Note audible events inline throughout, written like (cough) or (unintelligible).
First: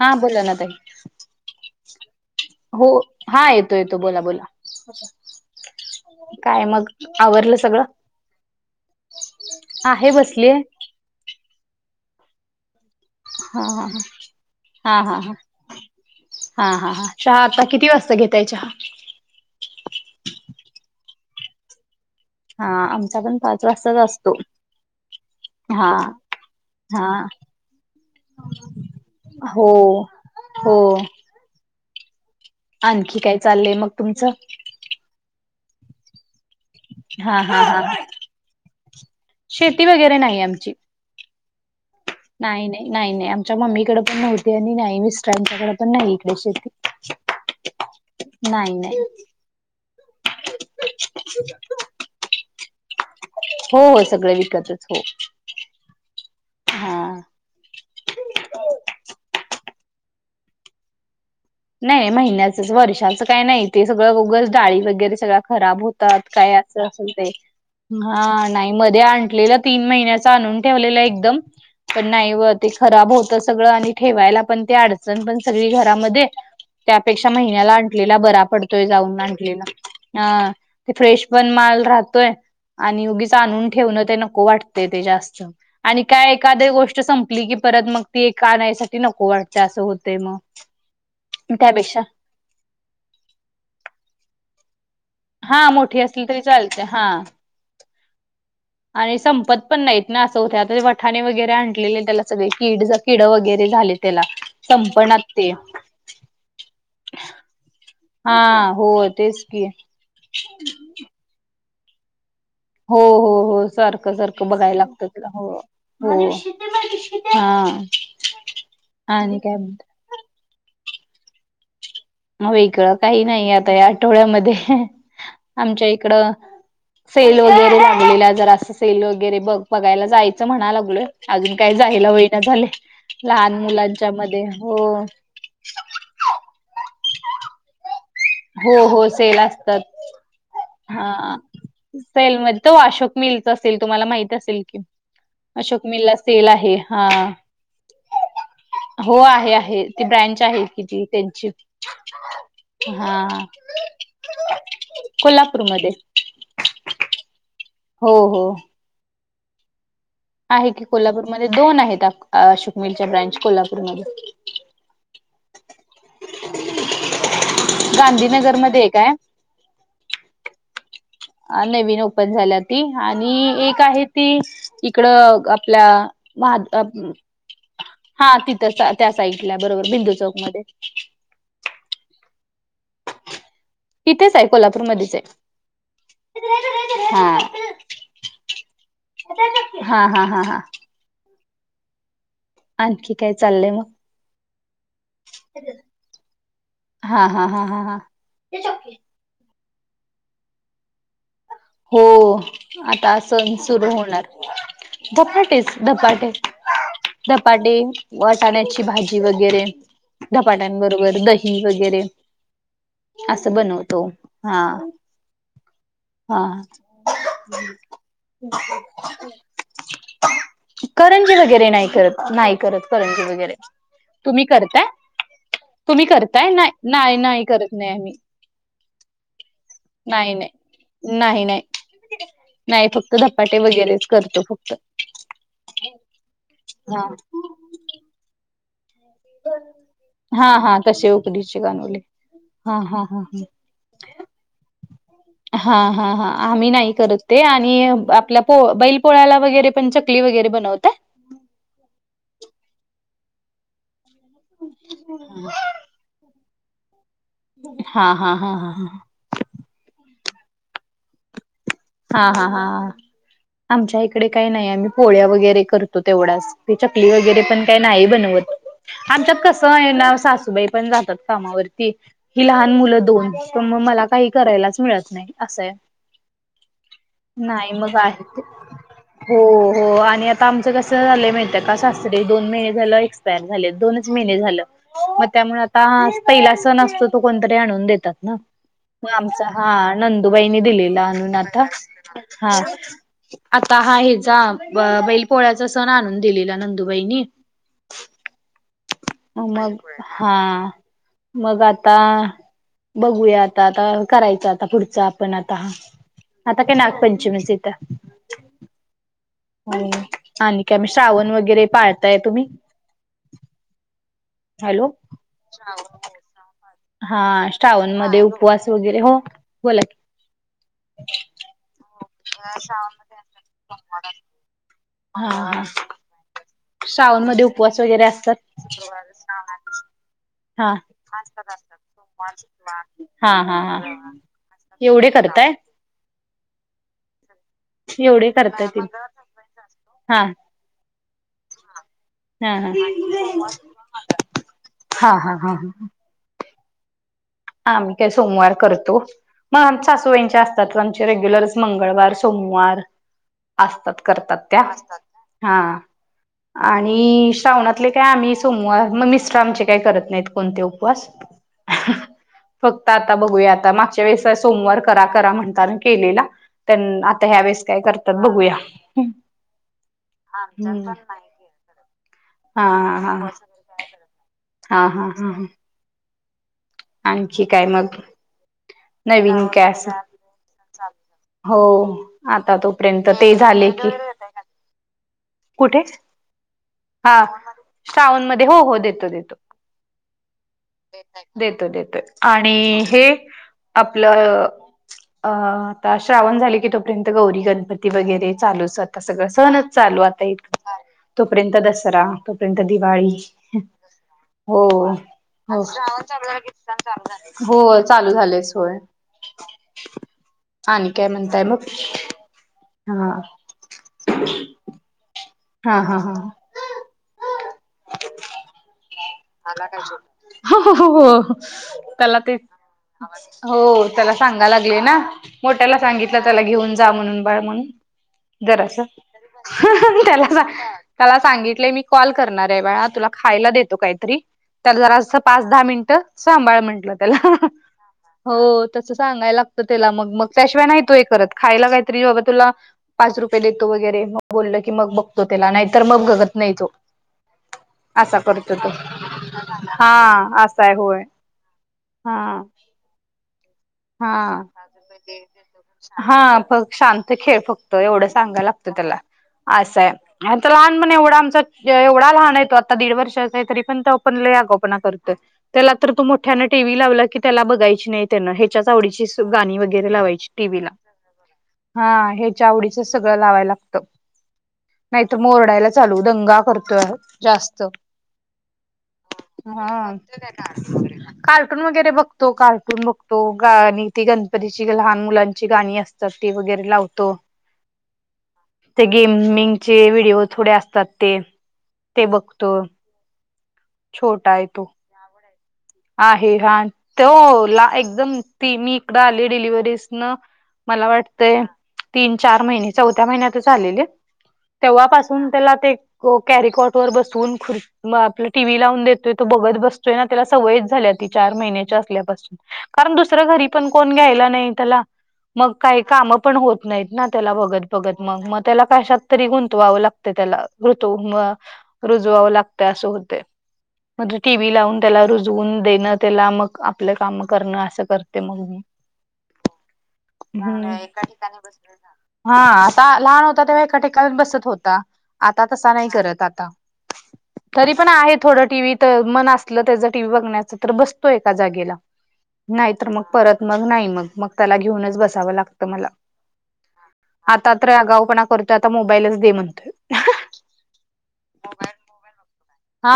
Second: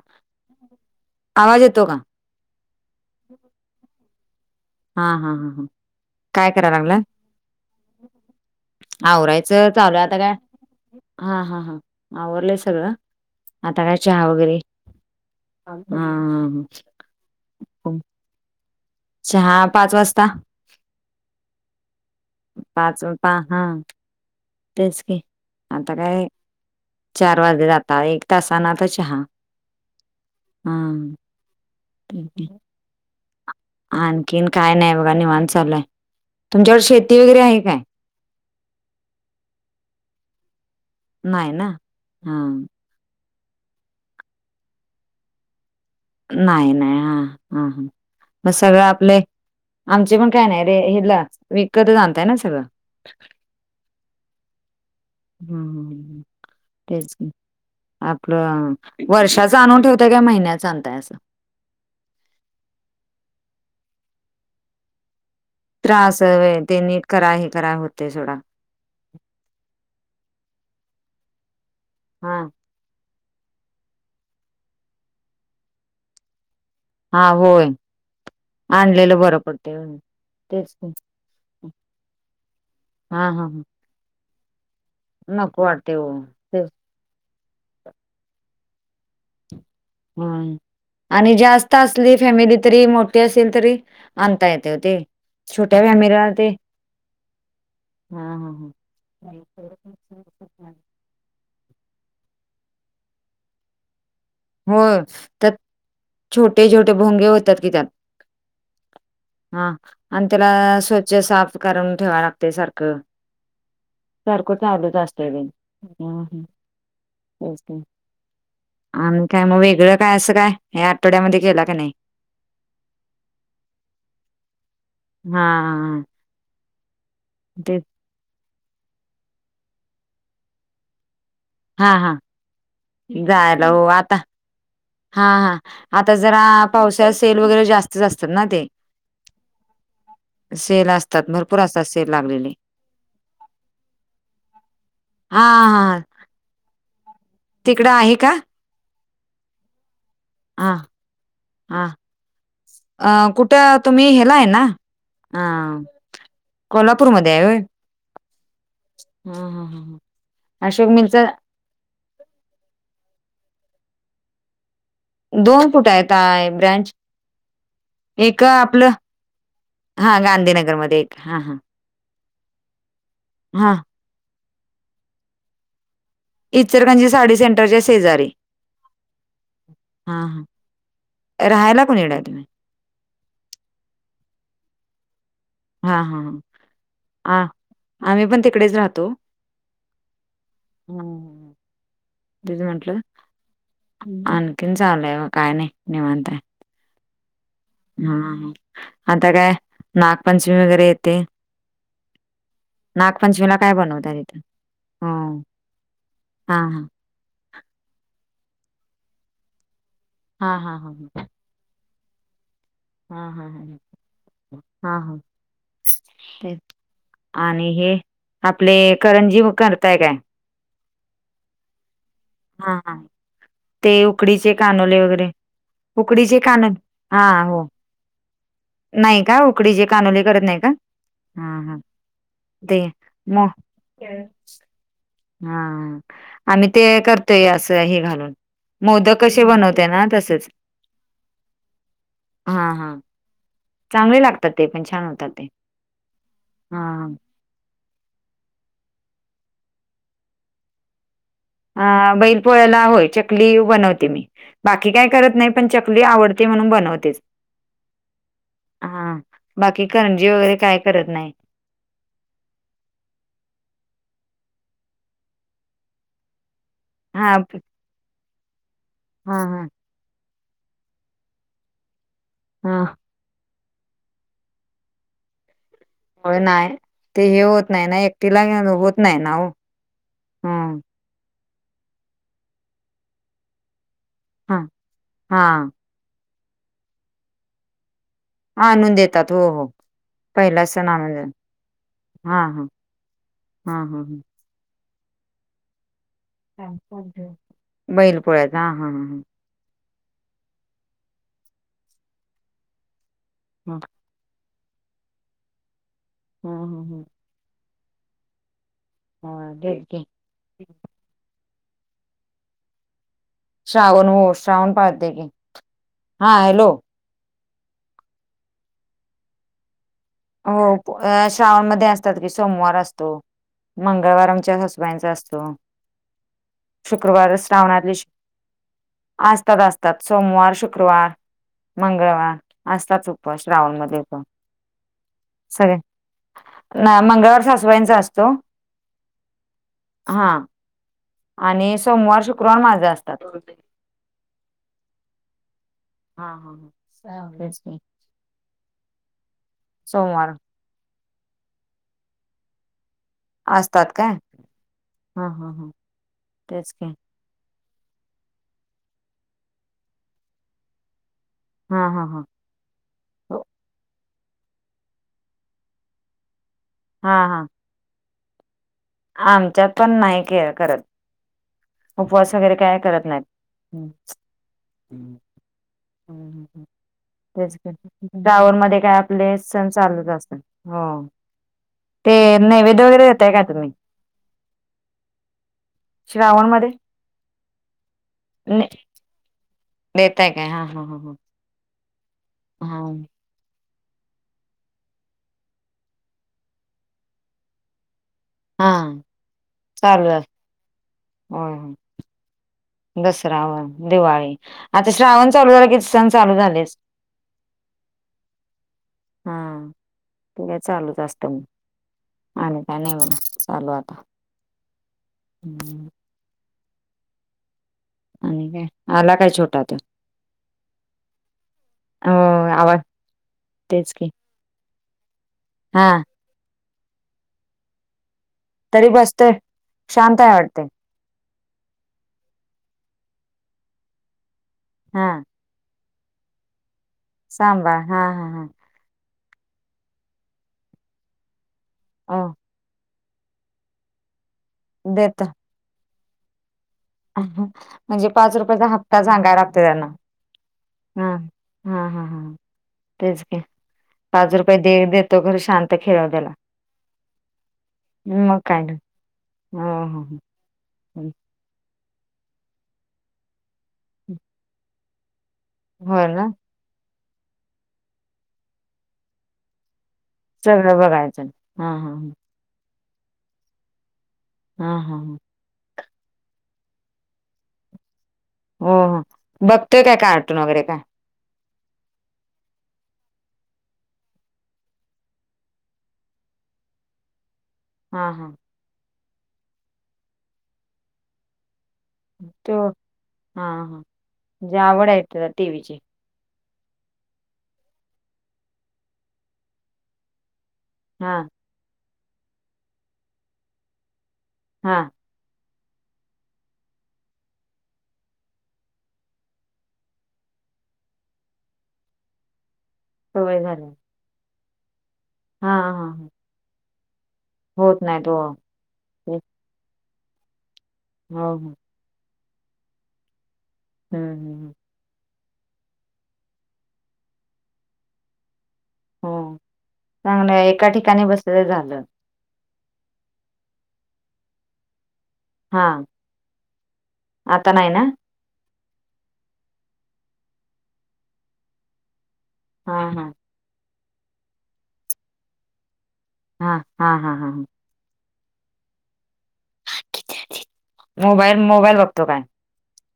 हा बोला ना ताई आवाज येतो का हो हा येतो येतो बोला बोला! हा हा हा हा (unintelligible) काय कराय मग लागलाय आवरलं सगळ? आवरायचं चालू आता काय हा हा हा आवरलंय सगळं! हा आता काय चहा वगैरे हा हा हा हा हं! हा हा हा चहा आता किती वाजता घेताय चहा! चहा पाच वाजता! हा पाच आमचा पा पण हा पाच वाजताच असतो तेच की हा आता काय! हा चार वाजलेत आता एक तासाना तर चहा हो हो हम! ह (unintelligible) (inaudible) आणखी काही! आणखीन काय नाही बघा निवांत चालु आहे. तुमच्याकडे शेती हा वगैरे हा आहे काय हा (unintelligible) शेती वगैरे नाही आमची! नाही ना! हा नाही ना नाही नाही आमच्या मम्मीकडे पण नव्हती, आणि नाही मिस्टरांच्याकड नाही नाही हा हा ह नाही सगळं नाही आपल! आमची पण काय नाही रे हेल विकत आणताय ना सगळं! हो हो सगळं विकतच हो! हम् हम ह ह! हा तेच आपलं वर्षाच आणून ठेवताय का महिन्याच आणताय असं! नाही महिन्याचंच वर्षाचं काही नाही ते सगळं उगच डाळी वगैरे सगळं! खराब होता. त त्रास काय व्हय अस अस नीट ते करा हे करा होतय सोडा हा नाही मध्ये आणलेलं! तीन महिन्याचा आणून ठेवलेला एकदम पण नाही हा वहत. ते खराब होतं सगळं आणि ठेवायला पण ते अडचण पण सगळी घरामध्ये! हा त्यापेक्षा होय महिन्याला आणलेला बरा पडतोय आणलेलं जाऊन बरं आणलेला, पडतय होय. अ तेच की ते फ्रेश पण माल राहतोय आणि हा उगीच हा आणून ठेवणं ते नको वाटत. ते जास्त नको वाटतय आणि ओ काय (inaudible) एखादी तेच गोष्ट संपली की परत मग ती एक आणायसाठी नको वाटते असं होतंय मग होय. आणि जास्त त्यापेक्षा असली फॅमिली तरी मोठी असेल तरी आणता ओ येते ते! हा छोट्या मोठी असली फॅमिलीला तरी ते चालत्या हा हा हा हा! आणि संपत पण नाहीत ना असं होतं आता वठाणे वगैरे आणलेले त्याला सगळे कीड किड वगैरे झाले! त्याला होय संपनातं त्यात ते छोटे छोटे भोंगे होतात की त्यात, हा हो तेच (inaudible) की हा आणि त्याला स्वच्छ साफ करून ठेवा लाग ते सारखं हो हो हो सारखं सारखं बघाय चालूच लागतं त्या ला असतंय बाई हो हम्म हो हम्म हा तेच की. आणि म काय मग वेगळं काय असं काय हे आठवड्यामध्ये केला का नाही. ह वेगळं काही नाही आता या आठवड्यामध्ये, आमच्या हा इकडं सेल ते वगैरे लागलेला, जर असं सेल वगैरे ब बघायला जायचं म्हणाला लागलोय अजून काय हा जायला हा होईना ना झालय लहान जायला हो मुलांच्या आता मध्ये हो हा हा आता जरा पावसाळयात सेल वगैरे जास्त जास्त असत ना. ते. हो हो सेल असतात सेल असतात हा भरपूर असतात सेल लागलेले म्हणज तो अशोक मिलच असेल तुम्हाला माहित असेल कि, हा हा. असेल आहे हा. तिकडं आहे का? हो आहे आहे ती ब्रँच आहे हा किती त्यांची हा अ हा कुठे तुम्ही हेलाय ना? अ कोल्हापूरमध्ये कोल्हापूरमध्येध्ये आहे होय. हो हो हम आहे की कोल्हापूरमध्ये दोन आहेत शुकमिलच्या ब्रांच कोल्हापूरमध्ये. दोन फुट आहेतय ब्रांच एक गांधीनगरमध्ये आपलं एक आहे हा गांधीनगरमध्ये. हां, हां. नवीन ओपन झाल्या ती आणि हां, एक आहे ती इकड आपल्या वा इचलकरंजी साडी सेंटरच्या शेजारी. हा तिथं त्या साईडला बरोबर बिंदू हां, चौक हां. मध्ये राहायला कोण येणार तुम्ही? तिथेच आहे कोल्हापूरमध्येच आहे. हां हां हां आ हा आम्ही पण तिकडेच राहतो. हा हा हा हा हम्म ह तथ म्हंटलं आणखी काय चाललंय मग आणखीन चाललंय काय नाही निवांत हाय. हा हा हा हा ह आता काय नागपंचमी वगैरे येते. हो आता सण नागपंचमीला काय सुरू बनवता होणार. तिथं? हं. दपाटेच दपाटे. हां, हां. झधपाटे वाटाण्याची भाजी वगैरे हां, हां, हां, धपाट्यांबरोबर दही वगैरे हा हा असं ह बनवतो हा हा हा आणि हे आपले करंजी करताय काय? करंजी वगैरे नाही करत नाही हां, करत हां. करंजी वगैरे, ते तुम्ही उकडीचे करताय? कानोले वगैरे तुम्ही उकडीचे करताय, नाही कानोले नाही नाही करत नाही आम्ही. नाहीं कां उकडीचे कानोले करत नाही कां? नाहीं नाहीं नाहीं फक्तं मो धपाटे वगैरेंच करतों फक्तं हा आम्हीं ते करतोयं असं घालून मोदक- कशे बनवतां ना तसंच हा हा तसे उकडीचे कानवले हां हा हां हा हा चांगले लागतात ते पण छान. होतात ते हा हा हा आम्ही नाही करत. हा ते आणि आपल्या पो बैल पोळ्याला वगैरे पण चकली वगैरे बनवतय? अ बैल पोळ्याला होय चकली बनवते मी बाकी काय करत नाही पण चक चकली आवडते म्हणून बनवतेच. हां हां हां हां हां हा बाकी करंजी वगैरें कायं करतं नाहीं. हां हां हां हां आमच्या ईकडे कांहीं नाहीं आम्हीं पोळ्या वगैरें करतों तेवढ्याच चकली हा हा वगैरे पणं कांहीं नाहीं बनवंत आमच्यांत हा कसं आहे नां सासूबाई ते पणं जातांत कामावरती ही लहान हा मुलं दोन तरं मगं मला कांहीं करायलांच मिळतं नाहीं असं आहे. होय नांय. नाहीं मगं आत नाही ना हो हो आणि आता आमचं हं कसं आताझाले माहित आहे कां सासरे दोन महिने झाले एस्कप्रायर झाले दोनंच दोन नचं महिने हा झालं मगं हा त्यामुळें आता पैहीला संण असतों तो कोणतरी आणून देतात नां. आणून मगं देतात हो आमचा हो हा नंदु बाईंनी पहिला सण दिलेला आणून देतात आणूंन आता हा हां हा हा आता हां हा हा हीचा बैईल पोळ्यांचा संण आणून दिलेला नंदु बाईंनी बैलपोळ्यांचा हं हां हं हं मगं हां मगं आता बघूया आता हा आता करायचं आता पुढचं आपणं आता आता कायं हा नागपंचमीच इथं हा हो देत की आणि कायं मं श्रावण वगैरें पाळतांय तुम्हीं श्रावण हो श्रावण हॅलो पाळते की हां हॅलो हां श्रावण मध्यें उपवास वगैरें हो बोलाकी हो श्रावण मंध्यें असतांत की सोमवार असतों मंगळवार आमच्या यांनां असतों बाईचां हा असतों हा श्रावण शुक्रवार मध्ये उपवास श्रावणांतले वगैरे असतात असतांत असतांत सोमवार हा शुक्रवार मंगळवार असतंच उपवास श्रावण मध्यें पणं एवढी करतांत मंगळवार सासुवाईंचा एवढे असतों करताय ते हा हां आणि सोमवार शुक्रवार माझ्यां असतांत हां हां हां हां हां हां (unintelligible) हच सोमवार करतो मगं सोमवार सासूबाईंच्या त्या आमचे रेग्युलर मंगळवार सोमवार असतात असतांत काय करतांत त्यां हा हा हा. हां तेच की. आणि श्रावणांत कायं आम्हीं सोमवार मगं मिस्टर आमचे कांहीं करतं नाहीत कोणते उपवास हां हां हां फक्तं आता बघूया आता मागच्यां वेळेस सोमवार करा करा म्हणता नां केलेनं त्यां पणं आता ह्यावेेळेसं कायं करतांत बघूयां हां आमच्यांत पणं नाहीं के करतं उपवास वगैरे हा कायं हा करतं हा नाहीतं हा हा हा ह आणखी काय तेचं मग न गांवामंध्ये कायं आपले नवीन सण काय असं चालतं असतांत हो हो ते आता नैवेद वगैरें तोपर्यंत देतां ते कायं तुम्हीं झाले की कुठे श्रावण मंध्यें हा श्रावण मंध्यें हो हो देतो देतो नेताय कायं हां हां हं हं देतो देतोय आणि हे आपलं अ आता श्रावण झाले की तोपर्यंत गौरी गणपती वगैरे चालूचं हा आता सगळं सणंच चालू आता एक होय तोंपर्यंत होय. दसरा तोपर्यंत दिवाळी दसरा होय, दिवाळी हो आता चालू झाला की श्रावण सण चालू संपला झालेच. की हो चालू झालेचं होय हां ते कां आणि चालूचं काय असतं म्हणताय मग मगं आणि कां नाहीं हा नेऊ चालू आता हा हम्म. हा हा आणि काय आला काही हो हो हो हो त्याला ते आवाज हो तेच की. त्याला सांगा लागले ना मोठ्याला हा सांगितलं त्याला घेऊन जा म्हणून बाळ म्हणून जरा अस तरी बसतोय शांत त्याला आहे जा वाटतंय त्याला सांगितलेय मी कॉल करणार आहे वेळा तुला खायला देतो काहीतरी त्याला जरा हा पा दहा मिनिट सांभळ म्हटलं त्याला सांभाळ हा हा हा. हो तसं सांगायला लागतं त्याला मग मग त्याशिवाय नाही तू हे करत खायला काहीतरी बाबा अ तुला पाच रुपये देतो वगैरे मग बोलल की मग बघतो देतो त्याला नाहीतर मग बगत नाही तो म्हणजे असा पाच करतो रुपयाचा तो हा सांगायला लागते त्यांना हा असा आहे होय ह ह ह हा ह तेच हा पाच रुपये दे देतो खरं शांत खेळव हा त्याला. फक् शांत खेळ फक्त एवढं सांगा लागतं त्याला ह असं ह आहे आता लहान म्हण एवढा आमचा एवढा लहान आहेेतो आता दीड वर्ष अस आहे तरी तो पण लय आगाव पणा करतोय त्याला तर होय ना. मोठ्यानं टी व्ही लावल्याने पाहिजे. आवडीची गाणी वगैरे लावायची. सगळं बघायचं हा हा ह. व स ला ला हा हा हा नाही. चालू दंगा करतोय जास्त. हो हो बघतोय हा काय काय आटून वगैरे काय. कार्टून वगैरे बघतो कार्टून बघतो. तो गाणी ती गणपतीची लहान मुलांची गाणी असतात ती वगैरे लावतो. हां हां. ते गेमिंगचे व्हिडिओ थोडे असतात ते ते बघतो. तो हा हा छोटा आहे म्हण जे तो आवड आहे त टी वची. आहे हा तो ला एकदम ती मी इकड आली डिलिव्हरीजन. मला हा वाटते तीन चार महिने चौथ्या महिन्यात झालेले हा तेव्हापून तून त्याला ते. कॅरीकॉट वर बसवून खुर् आपला टीव्ही लावून देतोय तो बघत बसतोय ना त्याला. सवय झाल्या त चार महिन्याच्या असल्यापासून कारण दुसर सवय घरी झाली पण कोण घ्यायला नाही त्याला. मग हा काही हा काम पण होत नाहीत ना त्याला बघत होत बघत नाही तो मग मग त्याला कशात हो तरी गु तवावं लागत त्याला ऋतू हो रुजवावं लागत असं होते. हम्म म्हणजे टी हम्म व्ही लावून त्याला र जून देणं त्याला मग आपलं काम करणं असं करते मग मी. हो चांगलं एका हम्म. ठिकाणी बसच झालं. हा आता लहान होता तेव्हा एका ठेिकाणी बसत होता. आता हा तसा नाही करत आता आता नाही तरी ना पण आहे थोडं टी व्ही तर मन असलं त्याच ब बतो एला नाही हा मग हा परत. मग नाही मग मग त्याला घेऊनच बसावं लागतं मला. हां हां हां हां हां. अगावपणा करतोय आता मोबाईलच दे म्हणतोय. मोबाईल मोबाईल बघतो. काय? हा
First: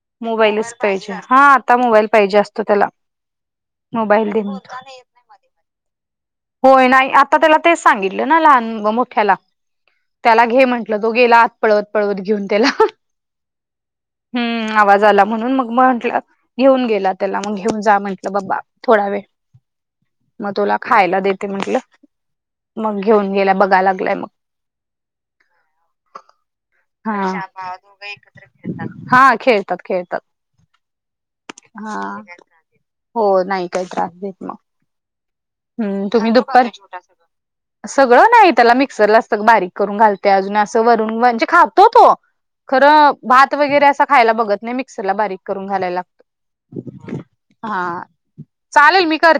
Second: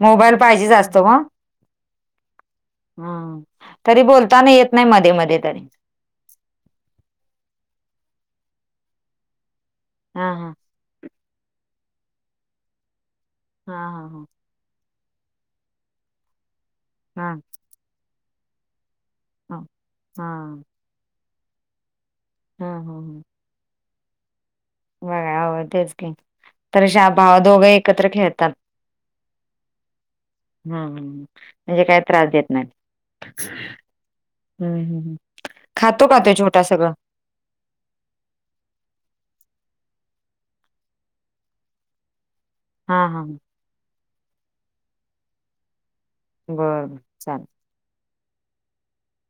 मोबाईल पाहिजे. मोबाईलच जा असत म हा आता मोबाईल पाहिजे असतो त्याला ह तरी मोबाईल बोलता. दे येत म्हणतो नाही मध्ये मध्ये तरी. होय नाही आता त्याला ते सांगितलं ना लहान व मोठ्याला. हा त्याला हा घे म्हंटलं तो गेला आत पळवत पळवत घेऊन त्याला. हा हा हा. हम् आवाज आला म्हणून मग म्हटला घेऊन गेला हा त्याला मग घेऊन जा म्हटलं. बाबा थोडा वेळ हा हा मग तुला खायला देते म्हंटलं. हा हा मग हा. घेऊन गेला. बघा लागलाय. मग. बघा ह. तेच की. तर अशा भावा दोघं हा. एकत्र खेळतात खेळतात. खेळतात. म्हणजे हा काय त्रास देत नाही. हो नाही. काही त्रास देत मग खातो हम् का तुम्ही तो छोटा सगळं दुप्पछट सगळ. सगळं नाही त्याला मिक्सरला असतं. बारीक करून घालते. अजून असं वरून म्हणजे. खातो तो. हा खरं हा भात वगैरे असं खायला. बघत नाही मिक्सरला बारीक करून घालायला लागतो. बरं बर चालेल. हा. चालेल मी करते.